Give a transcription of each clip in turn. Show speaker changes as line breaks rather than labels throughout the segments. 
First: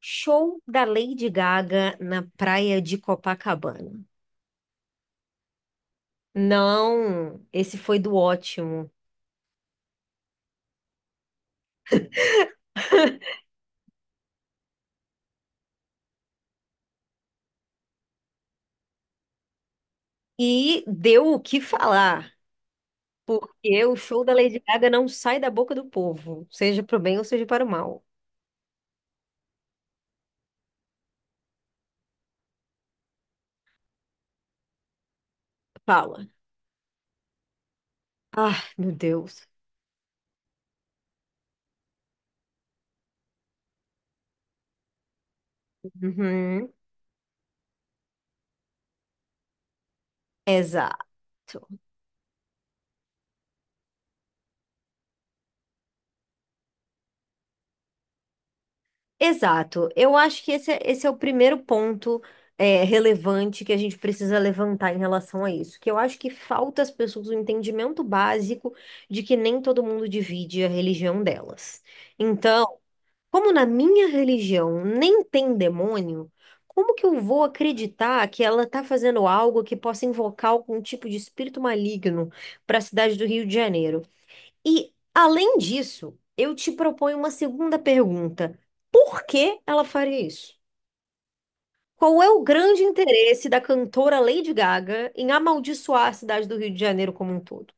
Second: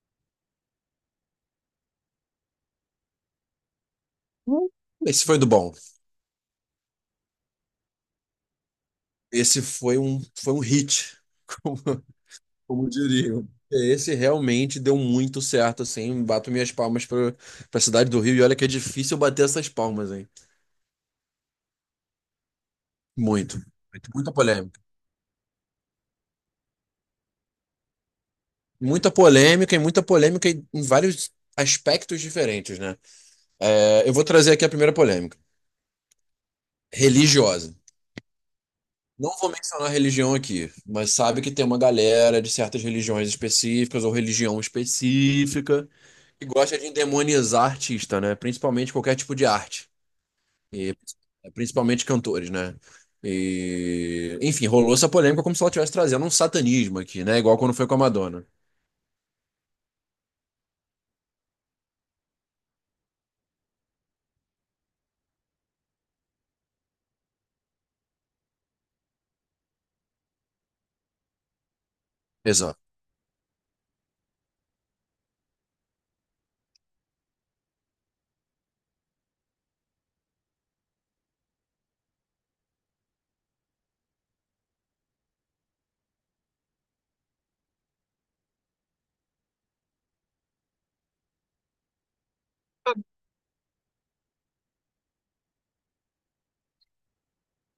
Show da Lady Gaga na praia de Copacabana.
Hum, Esse foi do bom.
Não, esse foi do ótimo.
Esse foi foi um hit, como, como diriam. Esse realmente deu muito certo, assim. Bato minhas palmas para a cidade do Rio e olha que é difícil bater essas palmas, hein?
E deu o que falar,
Muito.
porque o show da
Muita
Lady
polêmica.
Gaga não sai da boca do povo, seja para o bem ou seja para o mal.
Muita polêmica e muita polêmica em vários aspectos diferentes, né? Eu vou trazer aqui a primeira polêmica,
Fala.
religiosa.
Ah, meu
Não
Deus.
vou mencionar religião aqui, mas sabe que tem uma galera de certas religiões específicas ou religião específica que
Uhum,
gosta de endemonizar artista, né? Principalmente qualquer tipo de arte. E
exato.
principalmente cantores, né? E, enfim, rolou essa polêmica como se ela estivesse trazendo um satanismo aqui, né? Igual quando foi com a Madonna.
Exato. Eu acho que esse é o primeiro ponto relevante que a gente precisa levantar em relação a isso. Que eu acho que falta às pessoas o entendimento básico de que nem todo mundo divide a religião delas. Então,
Exato.
como na minha religião nem tem demônio, como que eu vou acreditar que ela está fazendo algo que possa invocar algum tipo de espírito maligno para a cidade do Rio de Janeiro? E, além disso, eu te proponho uma segunda pergunta. Por que ela faria isso? Qual é o grande interesse da cantora Lady Gaga em amaldiçoar a cidade do Rio de Janeiro como um todo?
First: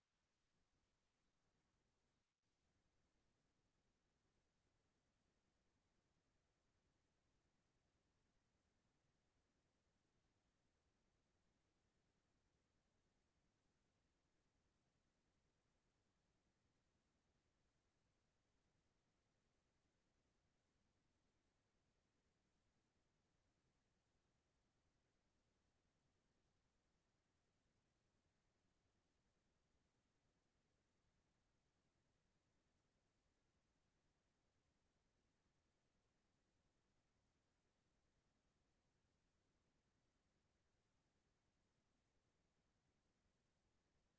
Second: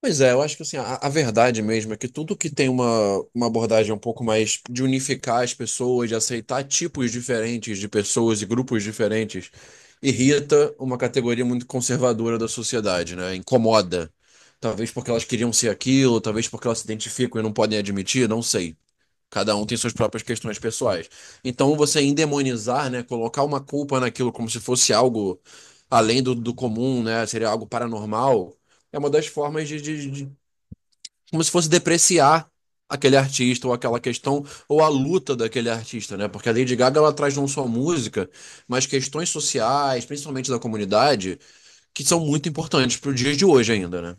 Pois é, eu acho que assim, a verdade mesmo é que tudo que tem uma abordagem um pouco mais de unificar as pessoas, de aceitar tipos diferentes de pessoas e grupos diferentes, irrita uma categoria muito conservadora da sociedade, né? Incomoda. Talvez porque elas queriam ser aquilo, talvez porque elas se identificam e não podem admitir, não sei. Cada um tem suas próprias questões pessoais. Então, você endemonizar, né, colocar uma culpa naquilo como se fosse algo além do comum, né, seria algo paranormal, é uma das formas como se fosse depreciar aquele artista ou aquela questão ou a luta daquele artista, né? Porque a Lady Gaga ela traz não só música, mas questões sociais, principalmente da comunidade, que são muito importantes para o dia de hoje ainda, né?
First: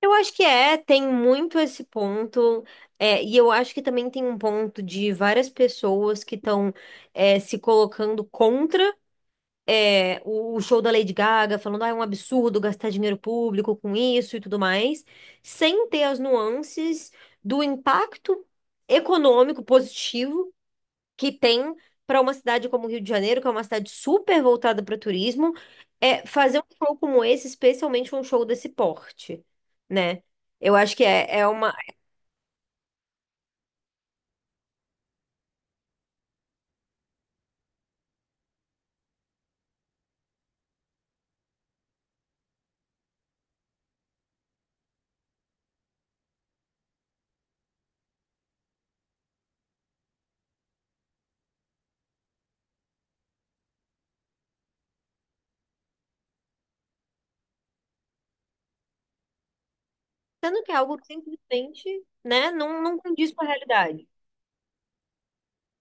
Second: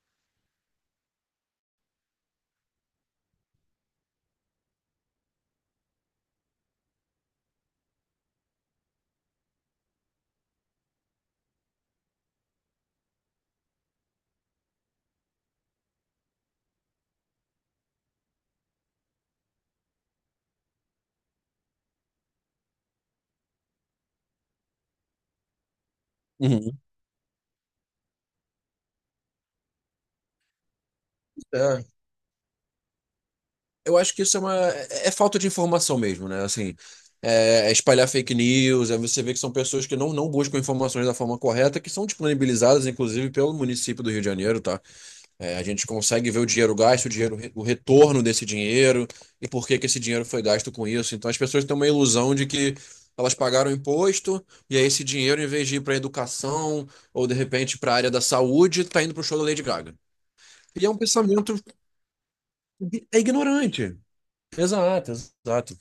Eu acho que tem muito esse ponto, e eu acho que também tem um ponto de várias pessoas que estão se colocando contra o show da Lady Gaga, falando, ah, é um absurdo gastar dinheiro público com isso e tudo mais, sem ter as nuances do impacto econômico positivo que tem para uma cidade como o Rio de Janeiro, que é uma cidade super voltada para turismo, fazer um
Uhum.
show como esse, especialmente um show desse porte, né? Eu acho que é uma.
É. Eu acho que isso é uma. É falta de informação mesmo, né? Assim, é espalhar fake news, aí você vê que são pessoas que não buscam informações da forma correta, que são disponibilizadas, inclusive, pelo município do Rio de Janeiro, tá? É, a gente consegue ver o dinheiro gasto, o dinheiro, o retorno desse dinheiro e por que que esse dinheiro foi gasto com isso. Então as pessoas têm uma ilusão de que elas pagaram imposto e aí esse dinheiro, em vez de ir para educação ou de repente para a área da saúde, tá indo para o show da Lady Gaga.
Sendo que é
E é
algo
um
que
pensamento
simplesmente, né, não
é
condiz com a
ignorante.
realidade.
Exato, exato.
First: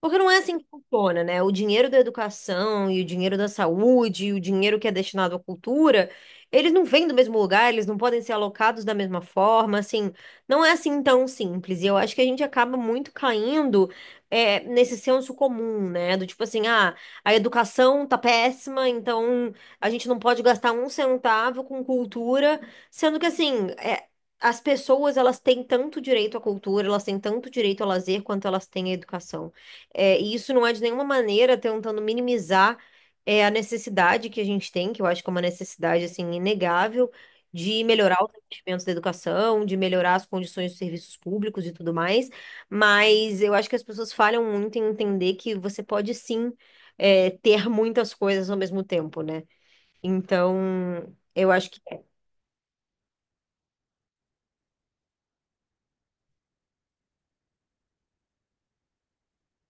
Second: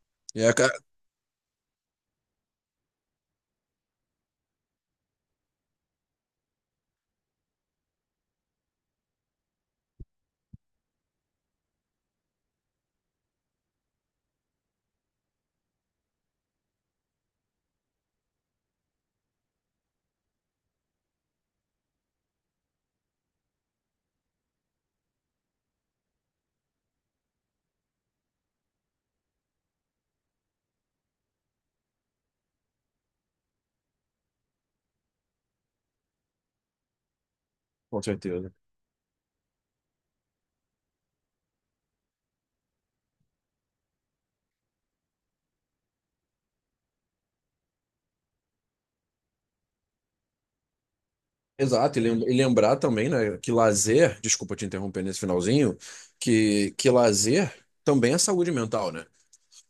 Porque não é
É,
assim que
ca-
funciona, né? O dinheiro da educação e o dinheiro da saúde e o dinheiro que é destinado à cultura, eles não vêm do mesmo lugar, eles não podem ser alocados da mesma forma, assim, não é assim tão simples. E eu acho que a gente acaba muito caindo nesse senso comum, né? Do tipo assim, ah, a educação tá péssima, então a gente não pode gastar um centavo com cultura, sendo que assim, é, as pessoas, elas têm tanto direito à cultura, elas têm tanto direito ao lazer quanto elas têm à educação. É, e isso não é de nenhuma maneira tentando minimizar a necessidade que a gente tem, que eu acho que é uma necessidade assim inegável, de
com
melhorar os
certeza.
investimentos da educação, de melhorar as condições dos serviços públicos e tudo mais. Mas eu acho que as pessoas falham muito em entender que você pode sim ter muitas coisas ao mesmo tempo, né? Então, eu acho que
Exato, e lembrar também, né, que lazer, desculpa te interromper nesse finalzinho, que lazer também é saúde mental, né?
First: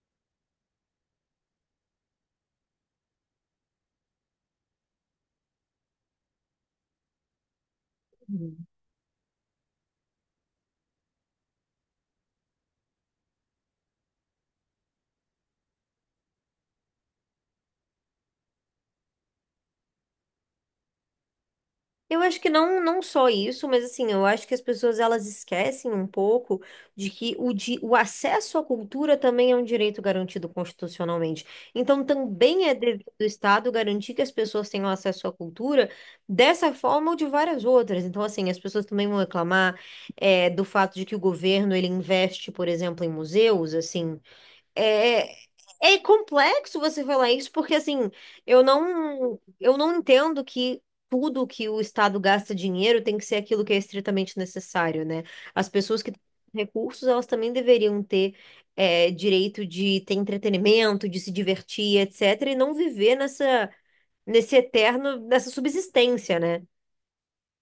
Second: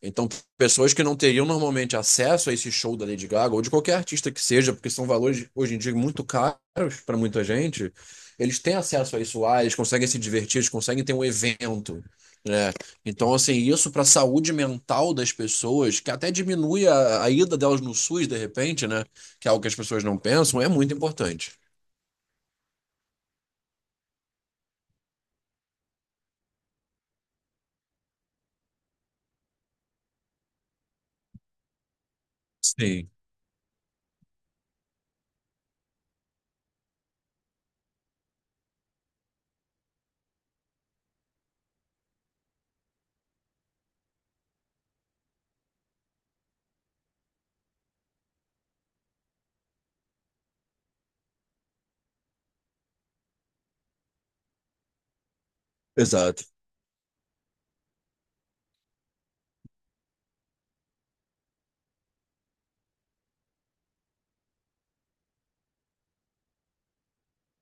Então, pessoas que não teriam normalmente acesso a esse show da Lady Gaga ou de qualquer artista que seja, porque são valores hoje em dia muito caros para muita gente, eles têm
é
acesso a isso lá, eles conseguem se divertir, eles conseguem ter um evento, né? Então, assim, isso para a saúde mental das pessoas, que até diminui a ida delas no SUS de repente, né? Que é algo que as pessoas não pensam, é muito importante.
Eu acho que não só isso, mas assim, eu acho que as pessoas elas esquecem um pouco de que o acesso à cultura também é um direito garantido constitucionalmente. Então, também é dever
Sim,
do Estado garantir que as pessoas tenham acesso à cultura dessa forma ou de várias outras. Então, assim, as pessoas também vão reclamar do fato de que o governo ele investe, por exemplo, em museus, assim. É, é complexo você falar isso, porque assim, eu não entendo que tudo que o Estado gasta dinheiro tem que ser aquilo que é estritamente necessário, né? As pessoas que têm
exato.
recursos, elas também deveriam ter direito de ter entretenimento, de se divertir, etc., e não viver nesse eterno, nessa subsistência, né?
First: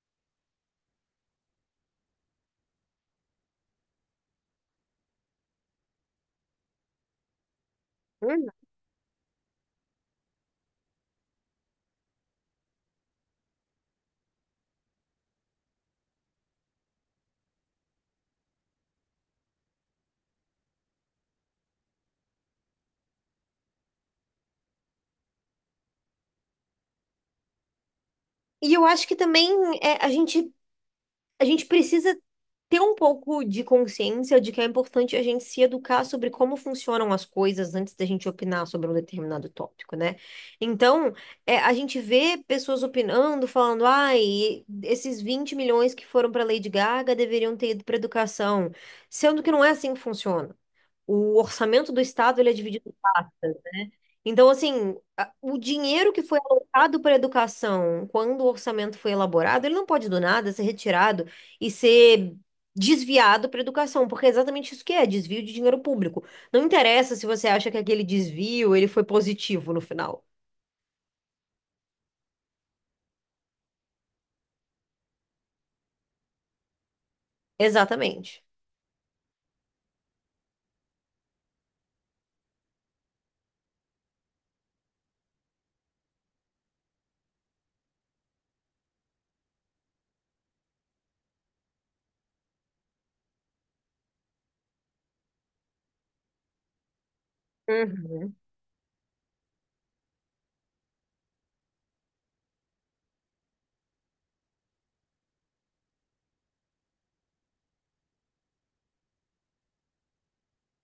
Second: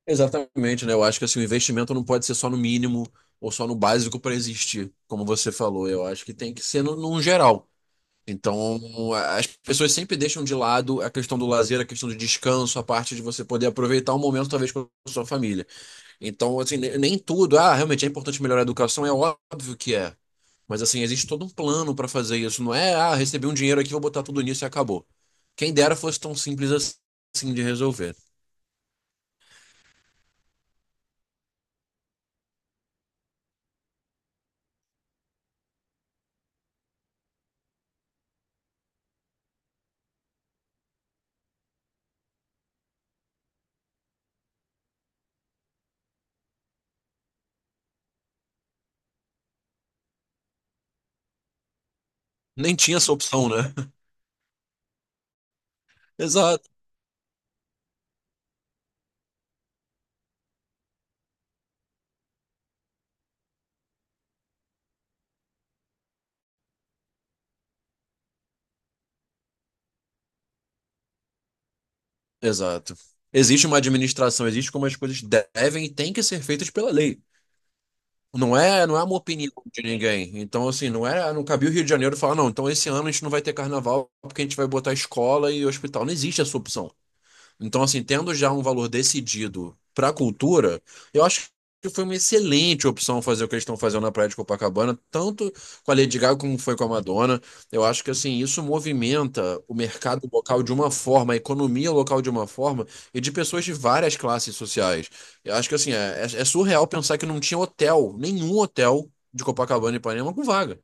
Exatamente, né? Eu acho que assim, o investimento não pode ser só no mínimo ou só no básico para existir, como você falou. Eu acho que tem que ser no, num geral.
Hum.
Então, as pessoas sempre deixam de lado a questão do lazer, a questão do descanso, a parte de você poder aproveitar um momento, talvez, com a sua família. Então, assim, nem tudo. Ah, realmente é importante melhorar a educação, é óbvio que é. Mas, assim, existe todo um plano para fazer isso. Não é, ah, recebi um dinheiro aqui, vou botar tudo nisso e acabou. Quem dera fosse tão simples assim de resolver.
E eu acho que também é, a gente a gente precisa ter um pouco de consciência de que é importante a gente se educar sobre como funcionam as coisas antes da gente opinar sobre um determinado tópico, né? Então, a gente vê pessoas opinando, falando, ai, esses 20 milhões que foram para Lady Gaga deveriam ter ido para educação, sendo que não é assim que funciona. O orçamento do Estado, ele é
Nem
dividido em
tinha essa
partes.
opção, né?
Então, assim, o dinheiro que foi
exato.
alocado para a educação, quando o orçamento foi elaborado, ele não pode do nada ser retirado e ser desviado para a educação, porque é exatamente isso que é, desvio de dinheiro público. Não interessa se você acha que aquele desvio ele foi positivo no final.
Exato. Existe uma administração, existe como as coisas devem e têm que ser feitas pela lei.
Exatamente.
Não é uma opinião de ninguém. Então, assim, não é, não cabia o Rio de Janeiro falar, não, então esse ano a gente não vai ter carnaval porque a gente vai botar escola e hospital. Não existe essa opção. Então, assim, tendo já um valor decidido para a cultura, eu acho que foi uma excelente opção fazer o que eles estão fazendo na Praia de Copacabana, tanto com a Lady Gaga como foi com a Madonna. Eu acho que,
Uhum.
assim, isso movimenta o mercado local de uma forma, a economia local de uma forma, e de pessoas de várias classes sociais. Eu acho que, assim, é surreal pensar que não tinha hotel, nenhum hotel de Copacabana e Ipanema com vaga.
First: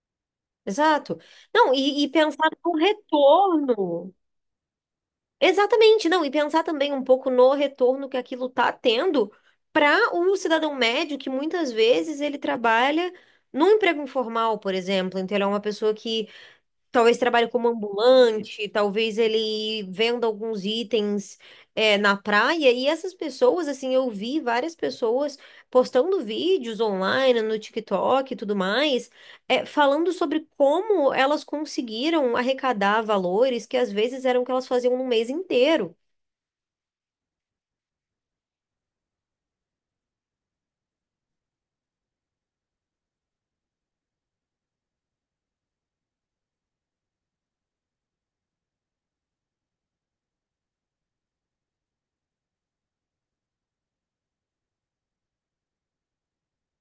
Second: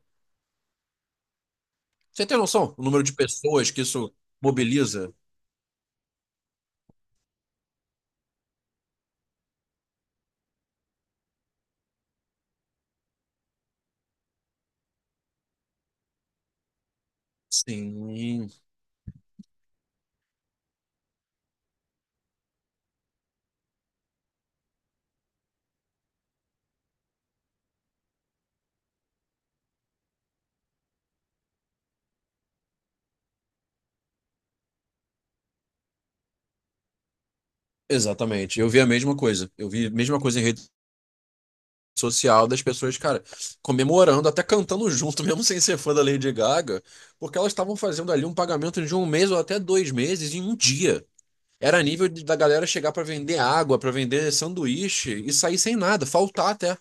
Exato. Não, e
Você tem
pensar
noção?
no
O número de pessoas que isso
retorno.
mobiliza?
Exatamente, não, e pensar também um pouco no retorno que aquilo está tendo para o cidadão médio, que muitas vezes ele trabalha num emprego informal, por exemplo, então ele é uma pessoa que talvez trabalhe como
Sim.
ambulante, talvez ele venda alguns itens na praia. E essas pessoas, assim, eu vi várias pessoas postando vídeos online, no TikTok e tudo mais, falando sobre como elas conseguiram arrecadar valores que às vezes eram o que elas faziam no mês inteiro.
Exatamente. Eu vi a mesma coisa. Eu vi a mesma coisa em rede social das pessoas, cara, comemorando, até cantando junto, mesmo sem ser fã da Lady Gaga, porque elas estavam fazendo ali um pagamento de um mês ou até dois meses em um dia. Era nível da galera chegar para vender água, para vender sanduíche e sair sem nada, faltar até.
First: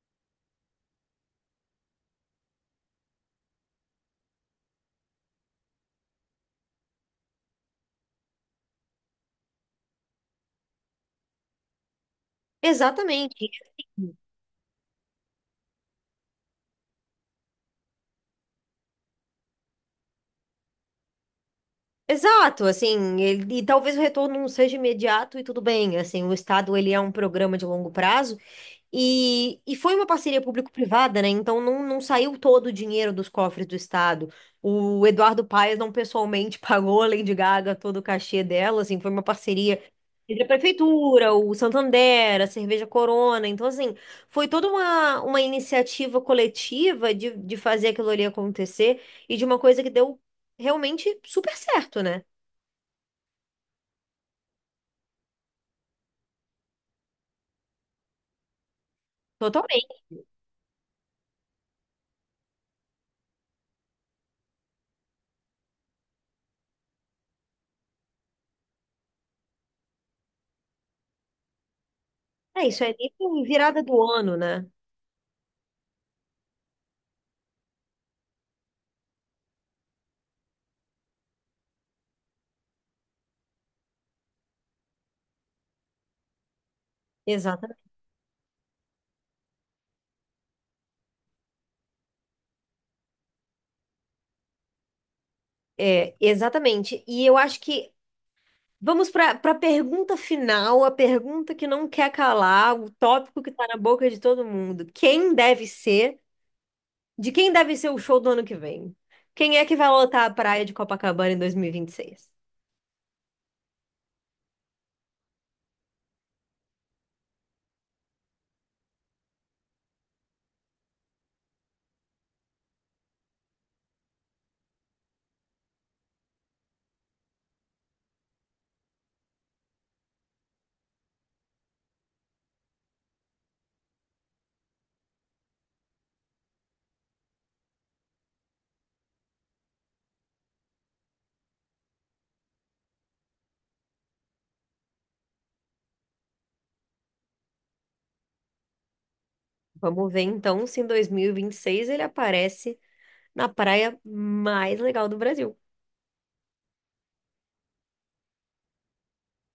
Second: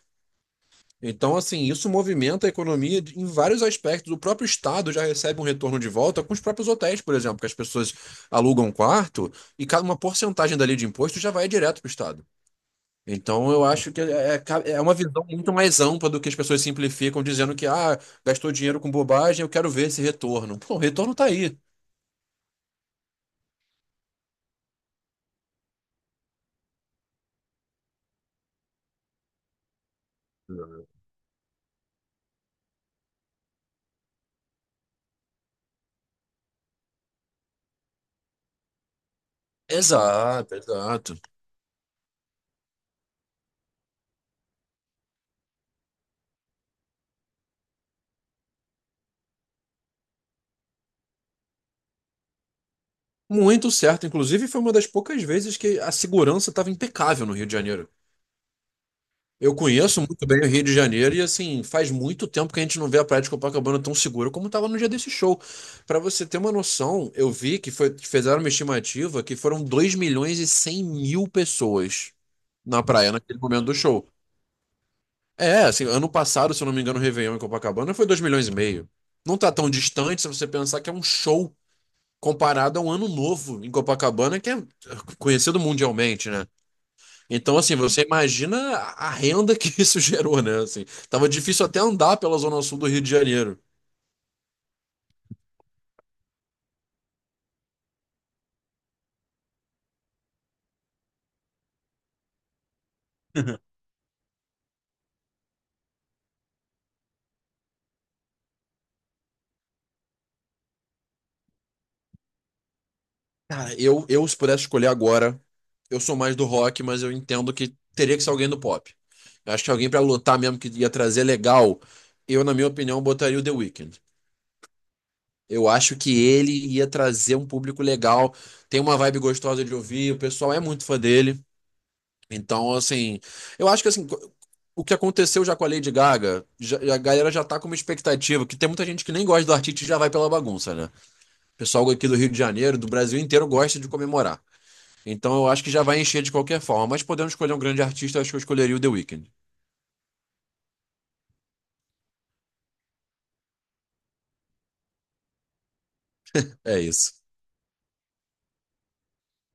Então, assim, isso movimenta a economia em vários aspectos. O próprio Estado já recebe um retorno de volta com os próprios hotéis, por exemplo, que as pessoas alugam um quarto e cada uma porcentagem dali de imposto já vai direto para o Estado.
Exatamente.
Então eu acho que é uma visão muito mais ampla do que as pessoas simplificam dizendo que ah, gastou dinheiro com bobagem, eu quero ver esse retorno. Pô, o retorno tá aí.
Exato, assim, e talvez o retorno não seja imediato e tudo bem, assim, o Estado ele é um programa de longo prazo, e foi uma parceria público-privada, né? Então não saiu todo o dinheiro dos cofres do Estado. O Eduardo Paes não pessoalmente pagou a Lady Gaga todo o cachê dela, assim, foi uma parceria entre a
Exato, exato.
prefeitura, o Santander, a Cerveja Corona. Então, assim, foi toda uma iniciativa coletiva de fazer aquilo ali acontecer e de uma coisa que deu realmente super certo, né?
Muito certo. Inclusive, foi uma das poucas vezes que a segurança estava impecável no Rio de Janeiro. Eu conheço
Totalmente.
muito bem o Rio de Janeiro e, assim, faz muito tempo que a gente não vê a Praia de Copacabana tão segura como estava no dia desse show. Para você ter uma noção, eu vi que foi, fizeram uma estimativa que foram 2.100.000 pessoas
É,
na
isso é
praia naquele
nível
momento do
virada do
show.
ano, né?
É, assim, ano passado, se eu não me engano, o Réveillon em Copacabana foi 2,5 milhões. Não tá tão distante se você pensar que é um show comparado a um ano novo em Copacabana, que é conhecido mundialmente, né? Então, assim,
Exata,
você imagina a renda que isso gerou, né? Assim, tava difícil até andar pela zona sul do Rio de Janeiro.
exatamente. E eu acho que. Vamos para a pergunta final, a pergunta que não quer calar, o tópico que está na boca de todo mundo. Quem deve ser? De quem deve ser o show do ano que vem? Quem é que vai lotar a praia de Copacabana em 2026?
Cara, eu se pudesse escolher agora, eu sou mais do rock, mas eu entendo que teria que ser alguém do pop. Eu acho que alguém pra lutar mesmo que ia trazer legal, eu, na minha opinião, botaria o The Weeknd. Eu acho que ele ia trazer um público legal, tem uma vibe gostosa de ouvir, o pessoal é muito fã dele. Então, assim, eu acho que assim, o que aconteceu já com a Lady Gaga, a galera já tá com uma expectativa, que tem muita gente que nem gosta do artista e já vai pela bagunça, né? O pessoal aqui do Rio de Janeiro, do Brasil inteiro, gosta de comemorar. Então eu acho que já vai encher de qualquer forma, mas podendo escolher um grande artista, eu acho que eu escolheria o The Weeknd.
Vamos ver então se em 2026 ele aparece na praia mais legal do Brasil.
É isso.